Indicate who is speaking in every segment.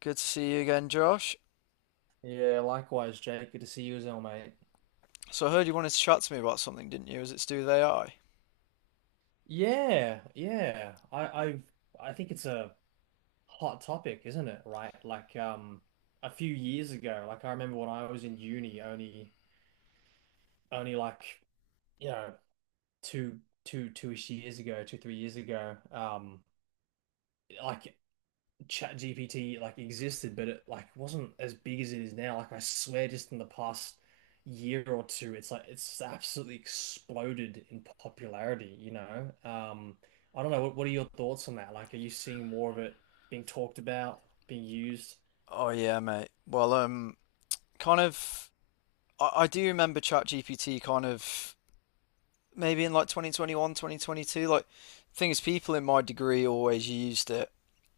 Speaker 1: Good to see you again, Josh.
Speaker 2: Yeah, likewise, Jake. Good to see you as well, mate.
Speaker 1: So I heard you wanted to chat to me about something, didn't you? Was it to do with AI?
Speaker 2: Yeah, yeah. I I think it's a hot topic, isn't it? Right? Like a few years ago, like I remember when I was in uni only like, you know, two two-ish years ago, two, 3 years ago, like Chat GPT like existed, but it like wasn't as big as it is now. Like I swear, just in the past year or two, it's like it's absolutely exploded in popularity, you know? I don't know, what are your thoughts on that? Like, are you seeing more of it being talked about, being used?
Speaker 1: Oh yeah, mate. Well, kind of. I do remember ChatGPT kind of maybe in like 2021, 2022. Like, thing is, people in my degree always used it,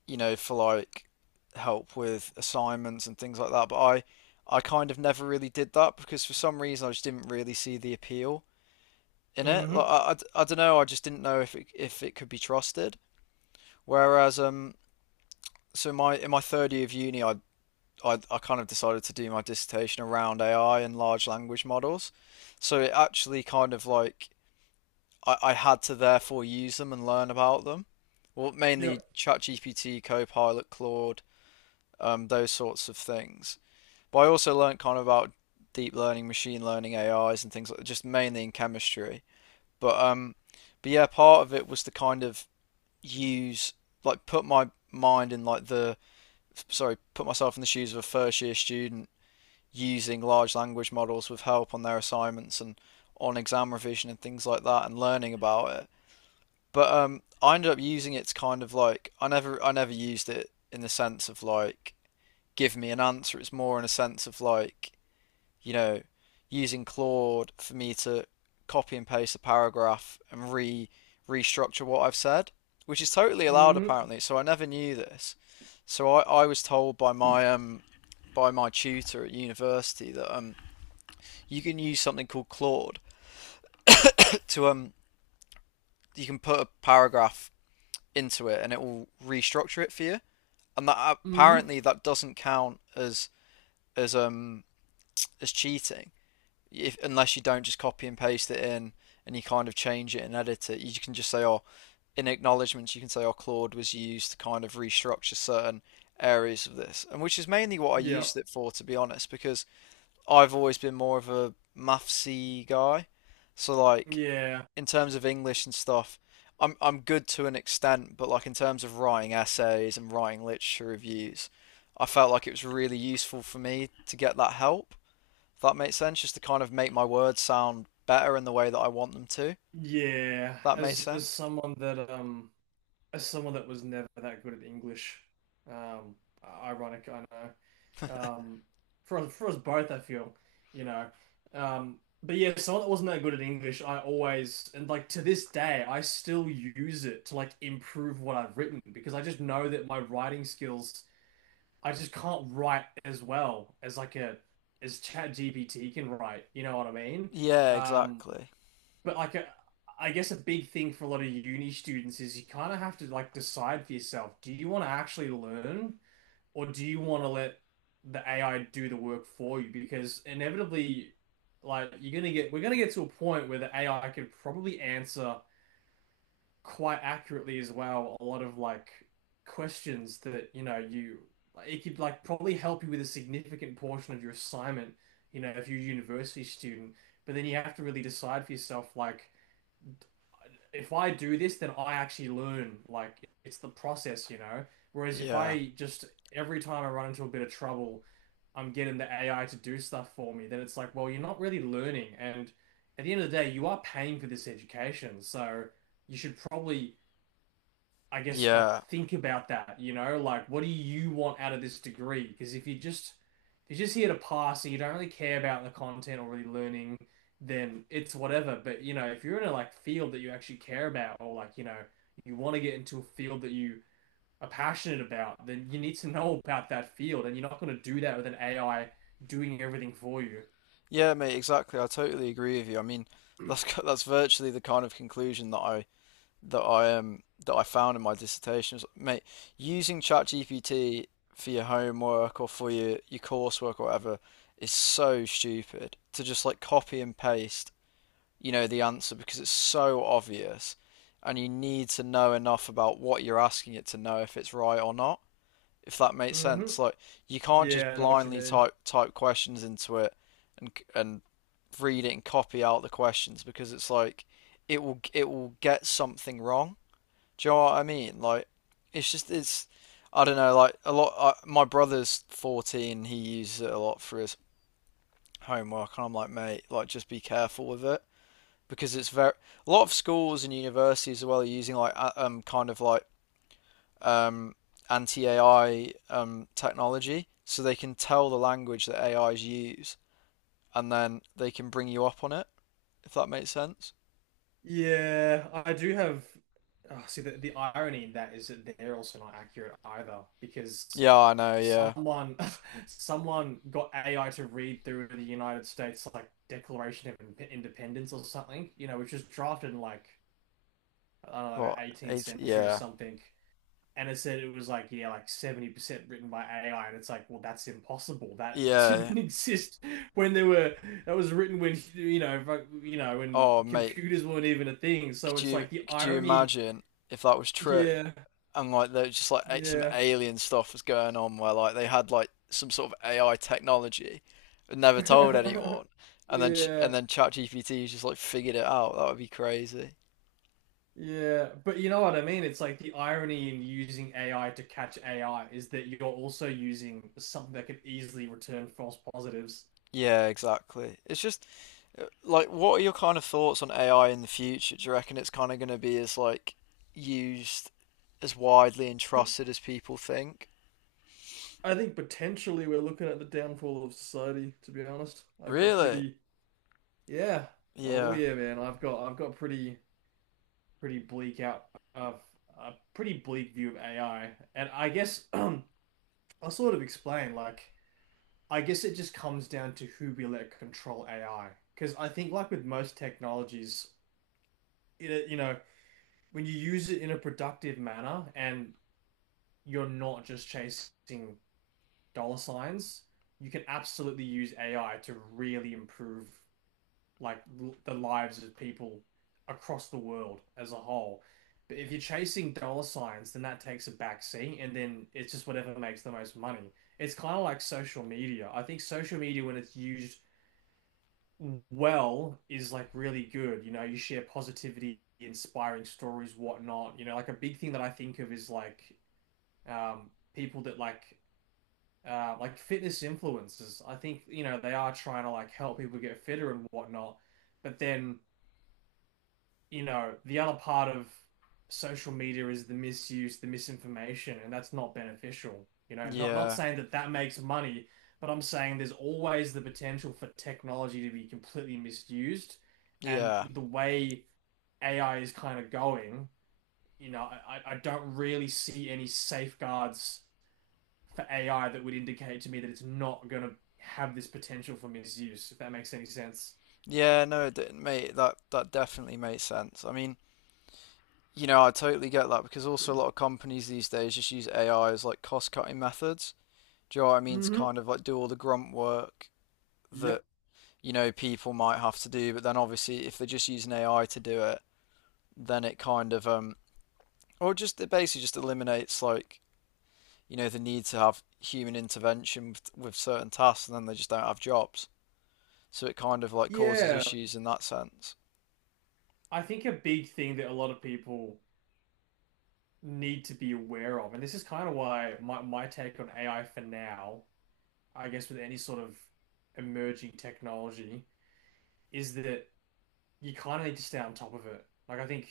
Speaker 1: you know, for like help with assignments and things like that. But I kind of never really did that because for some reason I just didn't really see the appeal in it. Like,
Speaker 2: Hmm.
Speaker 1: don't know. I just didn't know if it could be trusted. Whereas, so my in my third year of uni, I kind of decided to do my dissertation around AI and large language models. So it actually kind of like I had to therefore use them and learn about them. Well,
Speaker 2: Yeah.
Speaker 1: mainly ChatGPT, Copilot, Claude, those sorts of things. But I also learned kind of about deep learning, machine learning, AIs, and things like just mainly in chemistry. But um, but yeah, part of it was to kind of use like put my mind in put myself in the shoes of a first year student using large language models with help on their assignments and on exam revision and things like that and learning about it. But I ended up using it to kind of like I never used it in the sense of like give me an answer. It's more in a sense of like you know, using Claude for me to copy and paste a paragraph and re restructure what I've said, which is totally allowed
Speaker 2: Hmm.
Speaker 1: apparently. So I never knew this. So I was told by my tutor at university that you can use something called Claude to you can put a paragraph into it and it will restructure it for you. And that
Speaker 2: Hmm.
Speaker 1: apparently that doesn't count as as um cheating. If, unless you don't just copy and paste it in and you kind of change it and edit it, you can just say, oh, in acknowledgements, you can say, oh, Claude was used to kind of restructure certain areas of this, and which is mainly what I
Speaker 2: Yeah.
Speaker 1: used it for, to be honest, because I've always been more of a mathsy guy. So like
Speaker 2: Yeah.
Speaker 1: in terms of English and stuff, I'm good to an extent, but like in terms of writing essays and writing literature reviews, I felt like it was really useful for me to get that help. If that makes sense, just to kind of make my words sound better in the way that I want them to.
Speaker 2: Yeah.
Speaker 1: That makes
Speaker 2: As
Speaker 1: sense?
Speaker 2: someone that as someone that was never that good at English, um ironic, I know. um, for us both, I feel, you know. But yeah, someone that wasn't that good at English, I always and like to this day, I still use it to like improve what I've written because I just know that my writing skills, I just can't write as well as like a as ChatGPT can write. You know what I mean?
Speaker 1: Yeah,
Speaker 2: Um,
Speaker 1: exactly.
Speaker 2: but like a, I guess a big thing for a lot of uni students is you kind of have to like decide for yourself, do you want to actually learn? Or do you want to let the AI do the work for you? Because inevitably, we're gonna get to a point where the AI could probably answer quite accurately as well a lot of like questions that you know you like, it could like probably help you with a significant portion of your assignment, you know, if you're a university student. But then you have to really decide for yourself, like if I do this, then I actually learn. Like it's the process, you know? Whereas if
Speaker 1: Yeah.
Speaker 2: I just every time I run into a bit of trouble, I'm getting the AI to do stuff for me, then it's like, well, you're not really learning. And at the end of the day, you are paying for this education. So you should probably I guess like
Speaker 1: Yeah.
Speaker 2: think about that, you know, like what do you want out of this degree? Because if you're just here to pass and you don't really care about the content or really learning, then it's whatever. But you know, if you're in a like field that you actually care about or like, you know, you want to get into a field that you are passionate about, then you need to know about that field and you're not going to do that with an AI doing everything for you.
Speaker 1: Yeah, mate, exactly. I totally agree with you. I mean, that's that's virtually the kind of conclusion that I found in my dissertation. It's like, mate, using ChatGPT for your homework or for your coursework or whatever is so stupid to just like copy and paste you know the answer because it's so obvious, and you need to know enough about what you're asking it to know if it's right or not. If that makes
Speaker 2: Hmm.
Speaker 1: sense, like you can't
Speaker 2: Yeah,
Speaker 1: just
Speaker 2: I know what you
Speaker 1: blindly
Speaker 2: mean.
Speaker 1: type questions into it and read it and copy out the questions because it's like it will get something wrong. Do you know what I mean? Like it's just it's I don't know. Like my brother's 14. He uses it a lot for his homework, and I'm like, mate, like just be careful with it because it's very a lot of schools and universities as well are using like um kind of like um anti-AI technology so they can tell the language that AIs use and then they can bring you up on it if that makes sense.
Speaker 2: Yeah, I do have. Oh, see, the irony in that is that they're also not accurate either because
Speaker 1: Yeah, I know, yeah.
Speaker 2: someone someone got AI to read through the United States like Declaration of Independence or something, you know, which was drafted in like I don't know,
Speaker 1: What,
Speaker 2: the 18th
Speaker 1: eight
Speaker 2: century or
Speaker 1: yeah.
Speaker 2: something. And it said it was like, yeah, like 70% written by AI. And it's like, well, that's impossible. That
Speaker 1: Yeah.
Speaker 2: didn't exist when there were, that was written when, you know, when
Speaker 1: Oh mate,
Speaker 2: computers weren't even a thing. So
Speaker 1: could
Speaker 2: it's
Speaker 1: you
Speaker 2: like the
Speaker 1: could you
Speaker 2: irony.
Speaker 1: imagine if that was true?
Speaker 2: Yeah.
Speaker 1: And like there was just like some
Speaker 2: Yeah.
Speaker 1: alien stuff was going on where like they had like some sort of AI technology, but never told anyone, and then
Speaker 2: Yeah.
Speaker 1: and then ChatGPT just like figured it out. That would be crazy.
Speaker 2: Yeah. But you know what I mean? It's like the irony in using AI to catch AI is that you're also using something that could easily return false positives.
Speaker 1: Yeah, exactly. It's just like, what are your kind of thoughts on AI in the future? Do you reckon it's kind of going to be as like used as widely and trusted as people think?
Speaker 2: I think potentially we're looking at the downfall of society, to be honest.
Speaker 1: Really?
Speaker 2: Yeah. Oh
Speaker 1: Yeah,
Speaker 2: yeah, man. I've got pretty pretty bleak out of a pretty bleak view of AI. And I guess I'll sort of explain like I guess it just comes down to who we let control AI. Because I think like with most technologies, you know, when you use it in a productive manner and you're not just chasing dollar signs, you can absolutely use AI to really improve the lives of people across the world as a whole. But if you're chasing dollar signs, then that takes a back seat, and then it's just whatever makes the most money. It's kind of like social media. I think social media, when it's used well, is like really good. You know, you share positivity, inspiring stories, whatnot. You know, like a big thing that I think of is like people that like fitness influencers. I think, you know, they are trying to like help people get fitter and whatnot. But then, you know, the other part of social media is the misuse, the misinformation, and that's not beneficial. You know, not
Speaker 1: yeah,
Speaker 2: saying that that makes money, but I'm saying there's always the potential for technology to be completely misused. And
Speaker 1: yeah,
Speaker 2: with the way AI is kind of going, you know, I don't really see any safeguards for AI that would indicate to me that it's not going to have this potential for misuse, if that makes any sense.
Speaker 1: yeah. No, it didn't, mate. That that definitely makes sense. I mean. You know, I totally get that because also a lot of companies these days just use AI as like cost cutting methods. Do you know what I mean? To
Speaker 2: Mm-hmm.
Speaker 1: kind of like do all the grunt work that,
Speaker 2: Yep.
Speaker 1: you know, people might have to do, but then obviously if they're just using AI to do it, then it kind of or just it basically just eliminates like, you know, the need to have human intervention with certain tasks and then they just don't have jobs. So it kind of like causes
Speaker 2: Yeah,
Speaker 1: issues in that sense.
Speaker 2: I think a big thing that a lot of people need to be aware of, and this is kind of why my take on AI for now, I guess with any sort of emerging technology, is that you kind of need to stay on top of it. Like, I think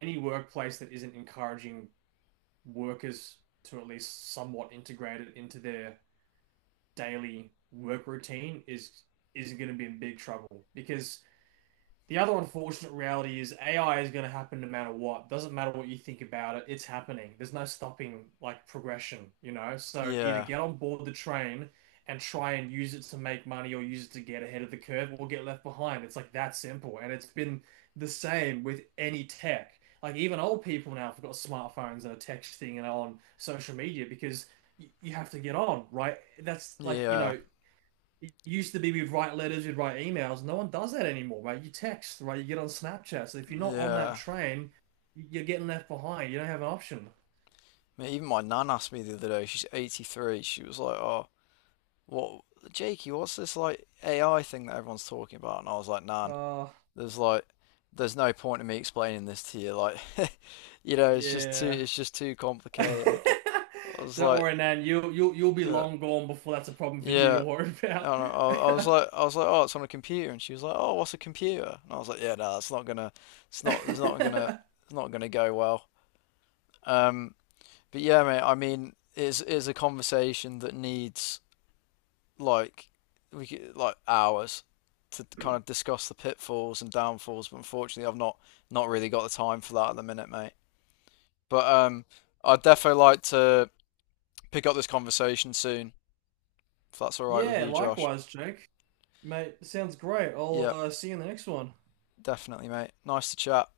Speaker 2: any workplace that isn't encouraging workers to at least somewhat integrate it into their daily work routine is going to be in big trouble because the other unfortunate reality is AI is going to happen no matter what. Doesn't matter what you think about it, it's happening. There's no stopping like progression, you know? So either
Speaker 1: Yeah.
Speaker 2: get on board the train and try and use it to make money or use it to get ahead of the curve or get left behind. It's like that simple. And it's been the same with any tech. Like even old people now have got smartphones and are texting and on social media because you have to get on, right? That's like, you
Speaker 1: Yeah.
Speaker 2: know, it used to be we'd write letters, we'd write emails. No one does that anymore, right? You text, right? You get on Snapchat. So if you're not on that
Speaker 1: Yeah.
Speaker 2: train, you're getting left behind. You don't have an option.
Speaker 1: I mean, even my nan asked me the other day, she's 83, she was like, "Oh, what Jakey, what's this like AI thing that everyone's talking about? And I was like, Nan,
Speaker 2: Uh,
Speaker 1: there's like there's no point in me explaining this to you. Like you know,
Speaker 2: yeah.
Speaker 1: it's just too complicated. I was
Speaker 2: Don't
Speaker 1: like,
Speaker 2: worry, Nan. You'll be
Speaker 1: yeah,
Speaker 2: long gone before that's a problem for you to
Speaker 1: yeah.
Speaker 2: worry
Speaker 1: I don't know.
Speaker 2: about.
Speaker 1: I was like, oh, it's on a computer, and she was like, oh, what's a computer? And I was like, yeah, no, it's not, it's not gonna, it's not gonna go well. Um, but yeah, mate. I mean, it's a conversation that needs like like hours to kind of discuss the pitfalls and downfalls, but unfortunately, I've not not really got the time for that at the minute, mate. But I'd definitely like to pick up this conversation soon, if that's all right with
Speaker 2: Yeah,
Speaker 1: you, Josh.
Speaker 2: likewise, Jake. Mate, sounds great. I'll
Speaker 1: Yeah,
Speaker 2: see you in the next one.
Speaker 1: definitely, mate. Nice to chat.